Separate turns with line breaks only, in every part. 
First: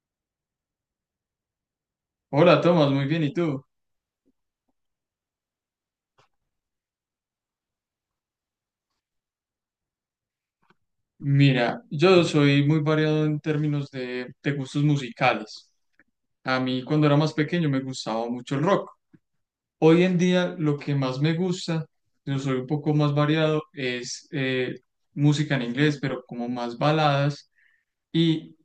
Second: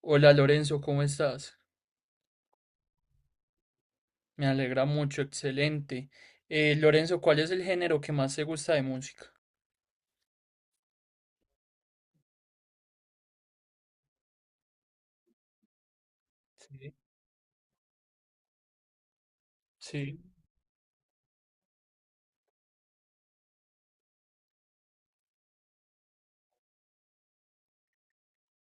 Hola Lorenzo, ¿cómo estás?
Hola, Tomás, muy bien, ¿y tú?
Me alegra mucho, excelente. Lorenzo, ¿cuál es el género que más te gusta de música?
Mira, yo soy muy variado en términos de gustos musicales. A mí
Sí,
cuando era más pequeño me gustaba mucho el rock. Hoy en
sí.
día lo que más me gusta, yo soy un poco más variado, es música en inglés, pero como más baladas y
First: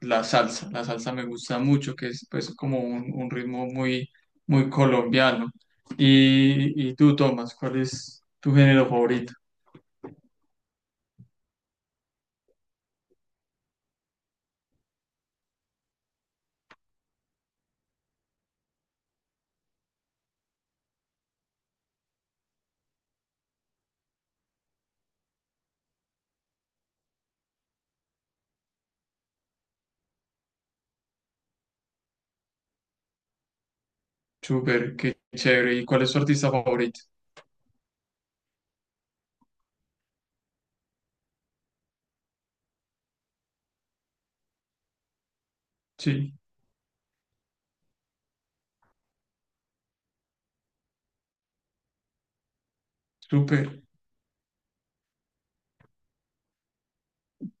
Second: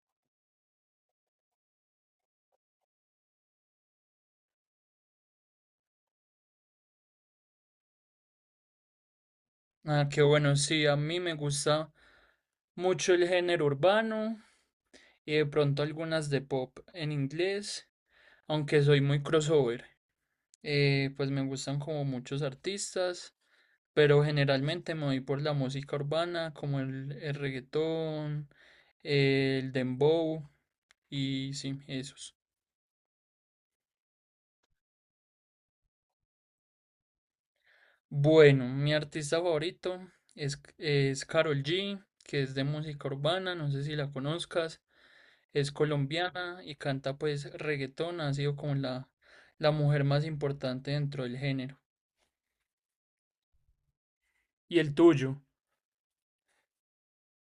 la salsa. La salsa me gusta mucho, que es pues como un ritmo muy, muy colombiano. Y tú, Tomás, ¿cuál es tu género favorito?
Ah, qué bueno, sí, a mí me gusta mucho el género urbano y de pronto algunas de pop en inglés, aunque soy muy crossover. Pues me gustan como muchos artistas, pero generalmente me voy por la música urbana, como el reggaetón, el dembow y sí, esos.
Súper, qué chévere. ¿Y cuál es tu artista favorito?
Bueno, mi artista favorito es Karol G, que es de música urbana, no sé si la conozcas, es
Sí,
colombiana y canta pues reggaetón, ha sido como la mujer más importante dentro del género.
súper.
¿Y el tuyo?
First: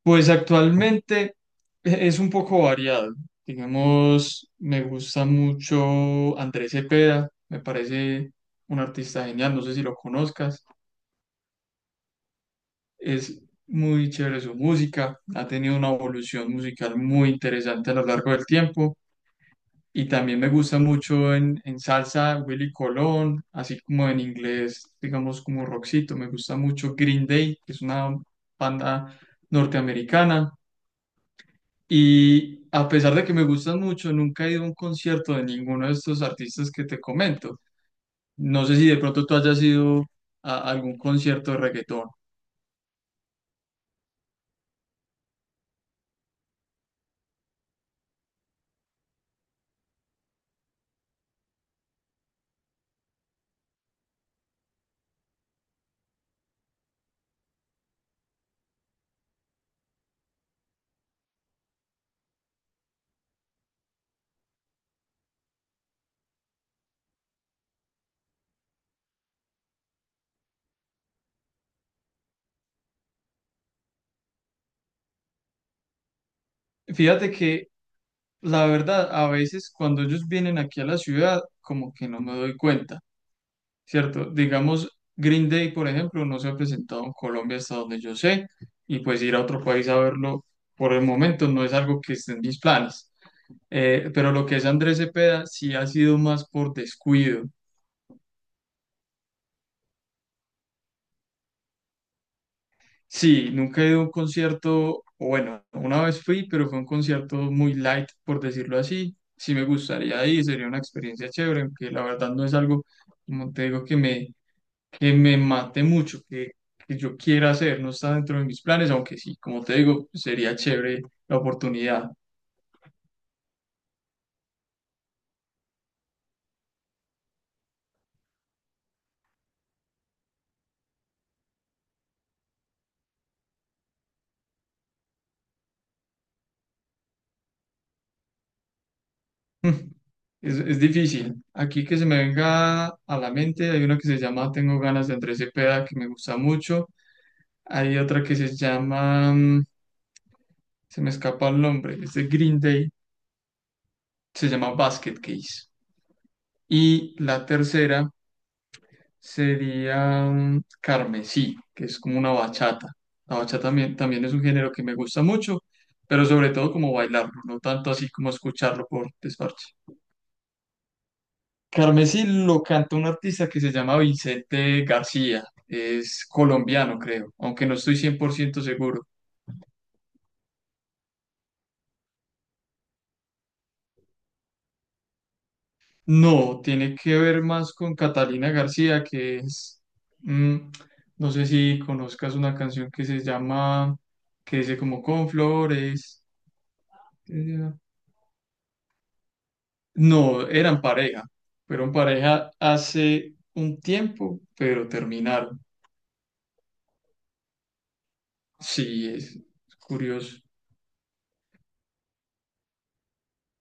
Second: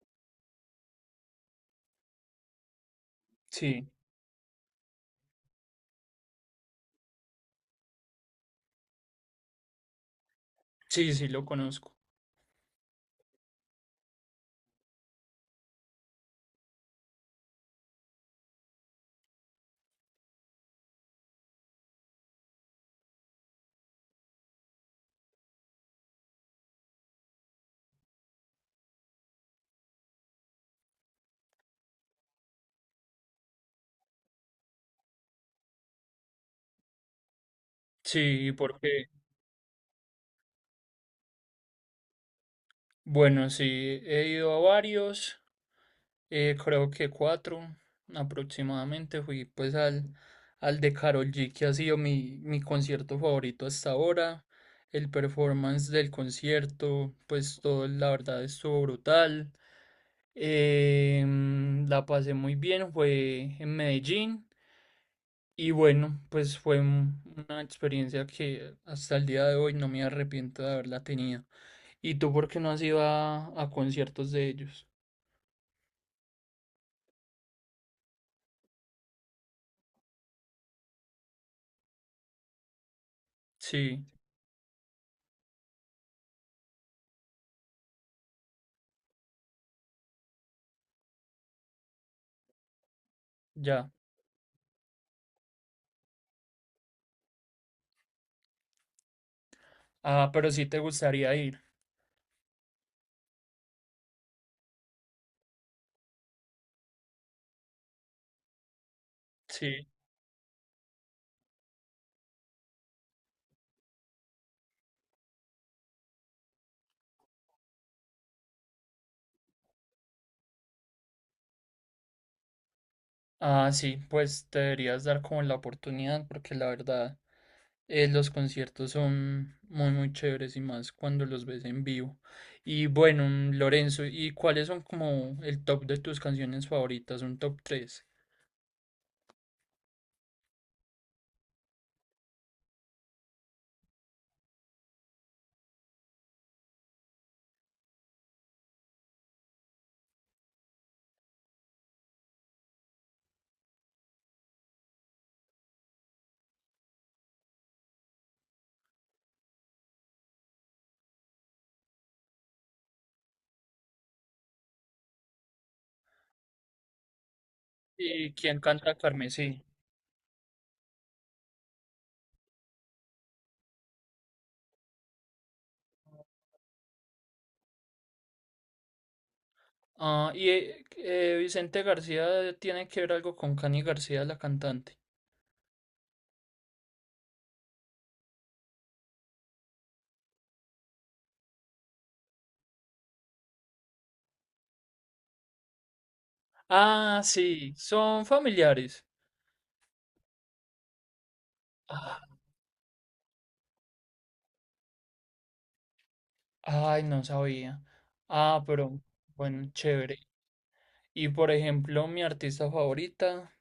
Pues actualmente es un poco variado.
Sí,
Digamos, me gusta mucho Andrés Cepeda, me parece un artista genial, no sé si lo conozcas.
sí, sí, lo conozco.
Es muy chévere su música, ha tenido una evolución musical muy interesante a lo largo del tiempo. Y también me gusta mucho en salsa Willy Colón, así como en inglés, digamos como rockcito. Me gusta mucho Green Day, que es una banda norteamericana. Y a pesar de que me gustan mucho, nunca he ido a un concierto de ninguno de estos artistas que te comento.
Sí,
No sé si de
porque,
pronto tú hayas ido a algún concierto de reggaetón.
bueno, sí, he ido a varios. Creo que cuatro aproximadamente. Fui pues al de Karol G, que ha sido mi concierto favorito hasta ahora. El performance del concierto, pues todo la verdad estuvo brutal. La pasé muy bien, fue en Medellín. Y bueno, pues una experiencia que hasta el día de hoy no me arrepiento de haberla tenido. ¿Y tú por qué no has ido a conciertos de ellos?
Fíjate que la verdad, a veces cuando ellos vienen aquí a la ciudad, como que no me doy cuenta.
Sí,
Cierto, digamos, Green Day, por ejemplo, no se ha presentado en Colombia hasta donde yo sé, y pues ir a otro país a verlo por el momento no es algo que esté en mis planes.
ya.
Pero lo que es Andrés Cepeda sí ha sido más por descuido.
Ah, pero sí te gustaría ir.
Sí, nunca he ido a un concierto, o bueno, una vez fui, pero fue un concierto muy light, por decirlo así. Sí me
Sí.
gustaría ir, sería una experiencia chévere, aunque la verdad no es algo, como te digo, que me mate mucho, que yo quiera hacer, no está dentro de mis planes, aunque sí, como te digo, sería chévere la oportunidad.
Ah, sí, pues te deberías dar como la oportunidad porque la verdad los conciertos son muy muy chéveres y más cuando los ves en vivo. Y bueno, Lorenzo, ¿y cuáles son como el top de tus canciones favoritas? Un top tres.
Es difícil. Aquí que se me venga a la mente, hay una que se llama Tengo ganas, de Andrés Cepeda, que me gusta mucho. Hay otra que se llama, se me escapa el nombre, es de Green Day, se llama Basket Case. Y la tercera sería Carmesí, que es como una bachata. La bachata también, también es un género que me gusta mucho, pero sobre todo como bailarlo, no tanto así como
¿Y quién
escucharlo
canta
por
Carmesí?
desparche. Carmesí lo canta un artista que se llama Vicente García, es colombiano creo, aunque no estoy 100% seguro.
Ah, y Vicente García tiene que ver algo con Cani García, la cantante.
No, tiene que ver más con Catalina García, que es, mm, no sé si conozcas una canción que se llama, que dice como con flores.
Ah, sí, son familiares.
No, eran pareja. Fueron pareja hace un tiempo, pero terminaron.
Ay, no sabía. Ah, pero
Sí, es
bueno, chévere.
curioso.
Y por ejemplo, mi artista favorita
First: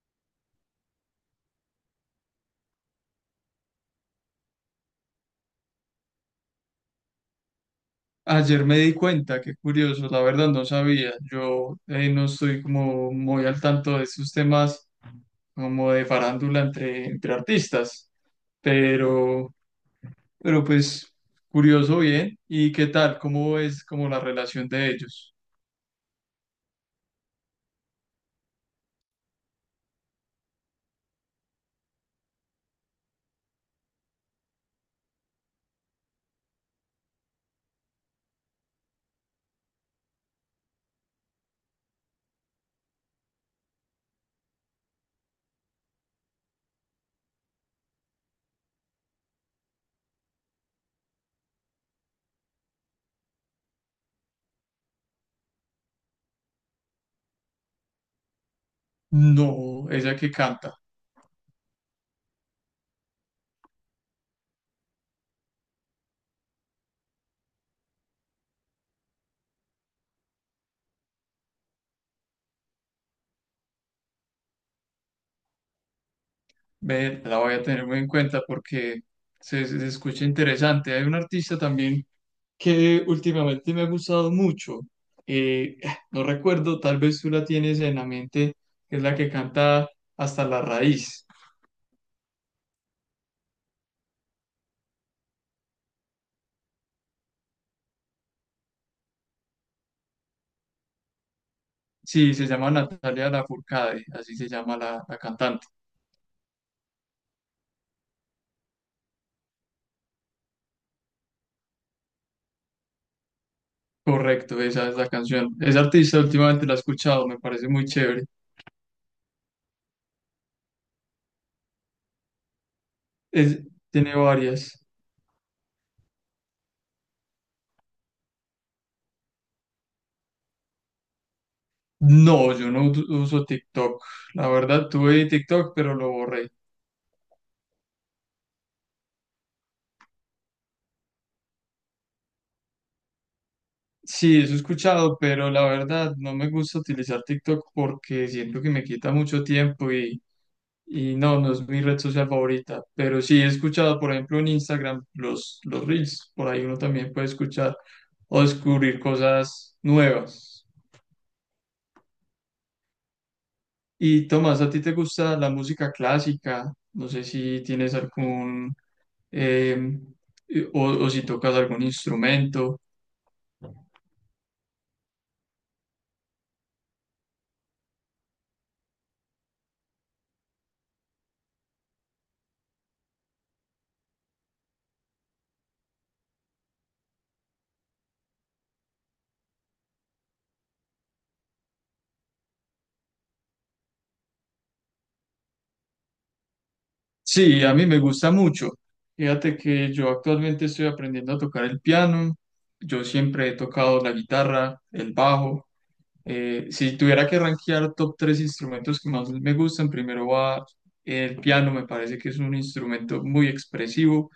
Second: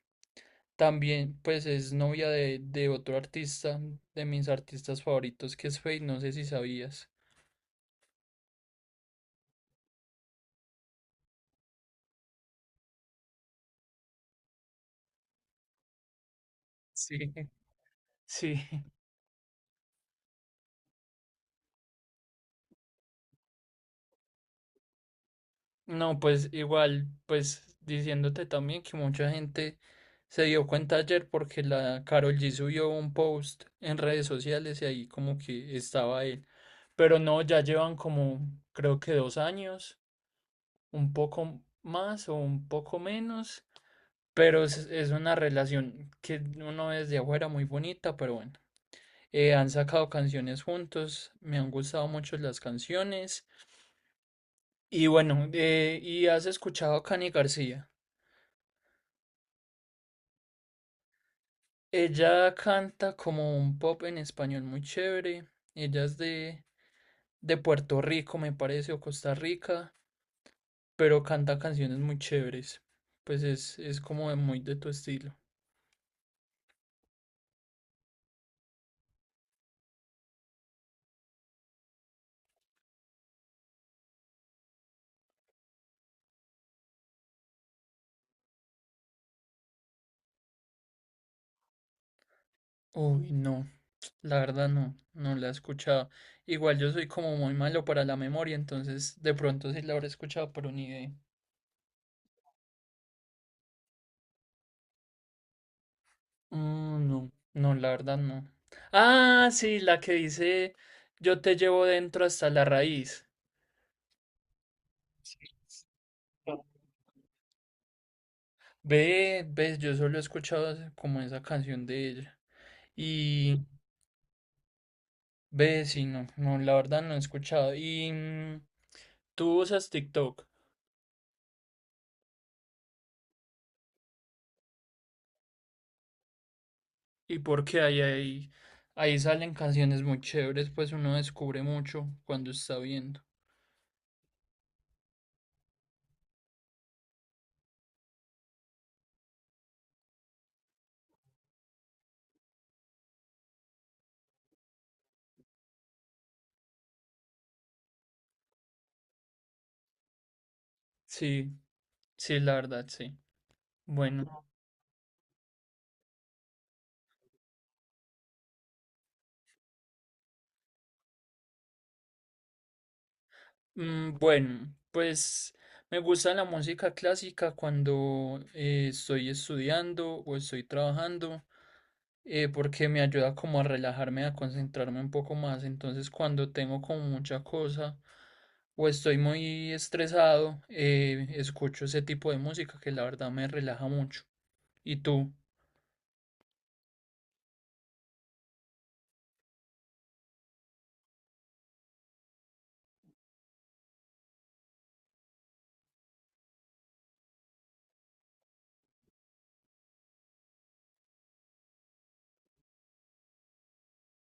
también, pues es novia de otro artista, de mis artistas favoritos, que es Feid, no sé si sabías.
Ayer me di cuenta, qué curioso, la verdad no sabía. Yo no estoy como muy al tanto de estos temas como de farándula entre,
Sí,
entre artistas,
sí.
pero, pero pues curioso bien. ¿Y qué tal? ¿Cómo es como la relación de ellos?
No, pues igual, pues diciéndote también que mucha gente se dio cuenta ayer porque la Karol G subió un post en redes sociales y ahí como que estaba él. Pero no, ya llevan como creo que dos años, un poco más o un poco menos, pero es una relación que uno ve desde afuera muy bonita, pero bueno. Han sacado canciones juntos, me han gustado mucho las canciones. Y bueno, ¿y has escuchado a Cani García?
No, ella que canta.
Ella canta como un pop en español muy chévere. Ella es de Puerto Rico, me parece, o Costa Rica, pero canta canciones muy chéveres. Pues es como de muy de tu estilo.
Ve, la voy a tener muy en cuenta porque se escucha interesante. Hay un artista también que últimamente me ha gustado mucho. Eh, no recuerdo, tal vez tú la tienes en la mente, que es la que canta Hasta la Raíz.
Uy, no, la verdad no, no la he escuchado. Igual yo soy como muy malo para la memoria, entonces de pronto sí la habré escuchado, pero ni idea.
Sí, se llama Natalia Lafourcade, así se llama la cantante.
No, no, la verdad no. Ah, sí, la que dice yo te llevo dentro hasta la raíz.
Correcto, esa es la canción. Esa artista últimamente la he escuchado, me parece muy chévere.
Ves, yo solo he escuchado como esa canción de ella.
Es-
Y
Tiene varias.
ve, sí, no, no, la verdad no he escuchado. Y ¿tú usas TikTok?
No, yo no uso TikTok. La verdad, tuve TikTok, pero lo borré.
Y porque ahí salen canciones muy chéveres, pues uno descubre mucho cuando está viendo.
Sí, eso he escuchado, pero la verdad no me gusta utilizar TikTok porque siento que me quita mucho tiempo y no, no es mi red social favorita. Pero sí he escuchado, por ejemplo, en Instagram los Reels, por ahí uno también puede escuchar o descubrir cosas nuevas.
Sí, sí, la verdad, sí.
Y
Bueno,
Tomás, ¿a ti te gusta la música clásica? No sé si tienes algún, em, o si tocas algún instrumento.
bueno, pues me gusta la música clásica cuando estoy estudiando o estoy trabajando, porque me ayuda como a relajarme, a concentrarme un poco más. Entonces, cuando tengo como mucha cosa o estoy muy estresado, escucho ese tipo de música que la verdad me relaja mucho. ¿Y tú?
Sí, a mí me gusta mucho. Fíjate que yo actualmente estoy aprendiendo a tocar el piano. Yo siempre he tocado la guitarra, el bajo. Si tuviera que rankear top tres instrumentos que más me gustan, primero va el piano, me parece que es un instrumento muy expresivo.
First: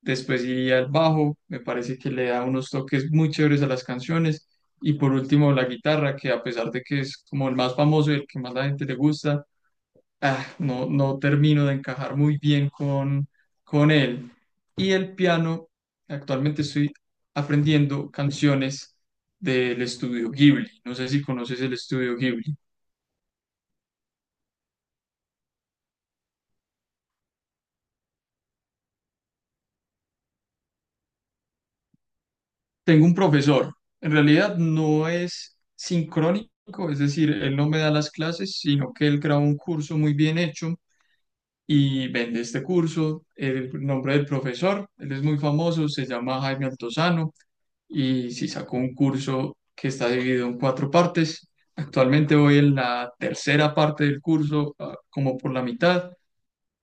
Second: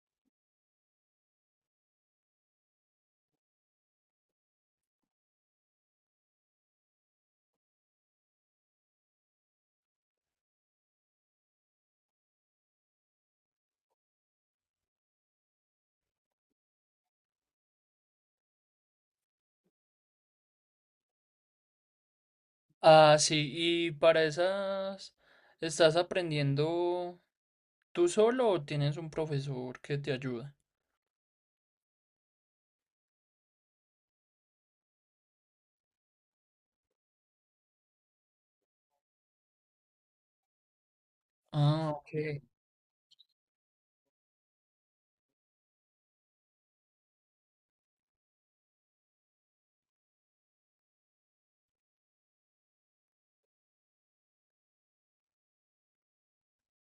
Después iría el bajo, me parece que le da unos toques muy chéveres a las canciones. Y por último, la guitarra, que a pesar de que es como el más famoso y el que más la gente le gusta, ah, no, no termino de encajar muy bien con él. Y el piano, actualmente estoy aprendiendo canciones del estudio Ghibli. No sé si conoces el estudio Ghibli.
Ah, sí, y para esas, ¿estás aprendiendo tú solo o tienes un profesor que te ayuda?
Tengo un profesor, en realidad no es sincrónico, es decir, él no me da las clases, sino que él graba un curso muy bien hecho
Ah,
y
ok.
vende este curso. El nombre del profesor, él es muy famoso, se llama Jaime Altozano y sí sacó un curso que está dividido en cuatro partes. Actualmente voy en la tercera parte del curso, ah, como por la mitad,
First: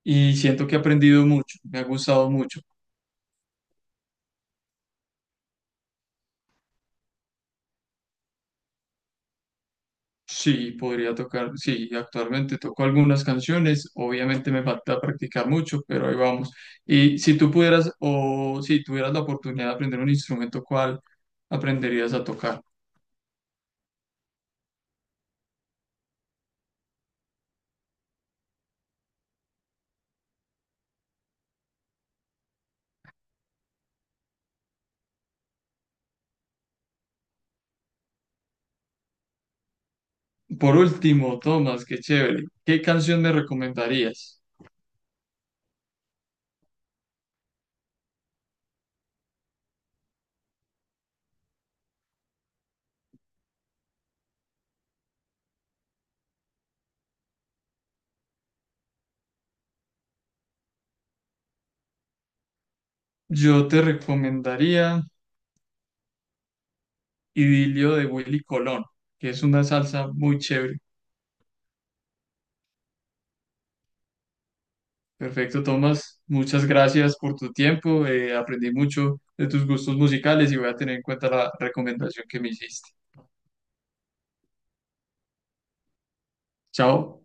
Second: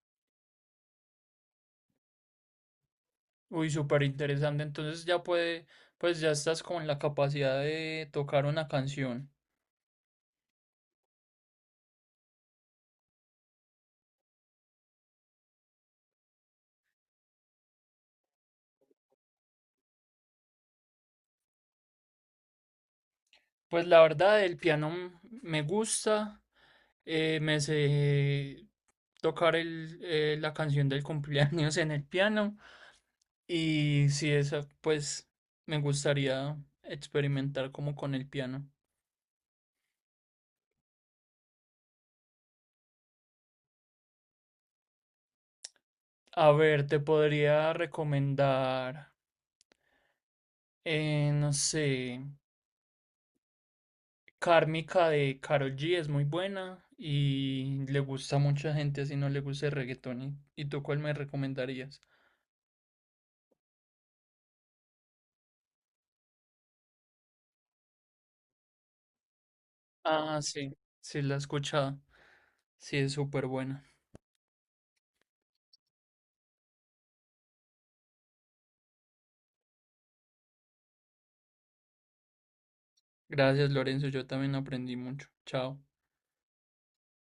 y siento que he aprendido mucho, me ha gustado mucho.
Uy, súper interesante. Entonces ya puede, pues ya estás con la capacidad de tocar una canción.
Sí, podría tocar, sí, actualmente toco algunas canciones, obviamente me falta practicar mucho, pero ahí vamos. Y si tú pudieras o si tuvieras la oportunidad de aprender un instrumento, ¿cuál aprenderías a tocar?
Pues la verdad, el piano me gusta. Me sé tocar la canción del cumpleaños en el piano. Y si esa, pues me gustaría experimentar como con el piano.
Por último, Tomás, qué chévere. ¿Qué canción me recomendarías?
A ver, te podría recomendar, no sé, Kármica de Karol G es muy buena y le gusta a mucha gente, así no le gusta el reggaetón. Y tú cuál me recomendarías?
Yo te recomendaría Idilio, de Willy Colón, que es una salsa muy
Ah, sí,
chévere.
sí, la he escuchado. Sí, es súper buena.
Perfecto, Tomás. Muchas gracias por tu tiempo. Aprendí mucho de tus gustos musicales y voy a tener en cuenta la recomendación que me hiciste.
Gracias, Lorenzo, yo también aprendí mucho. Chao.
Chao.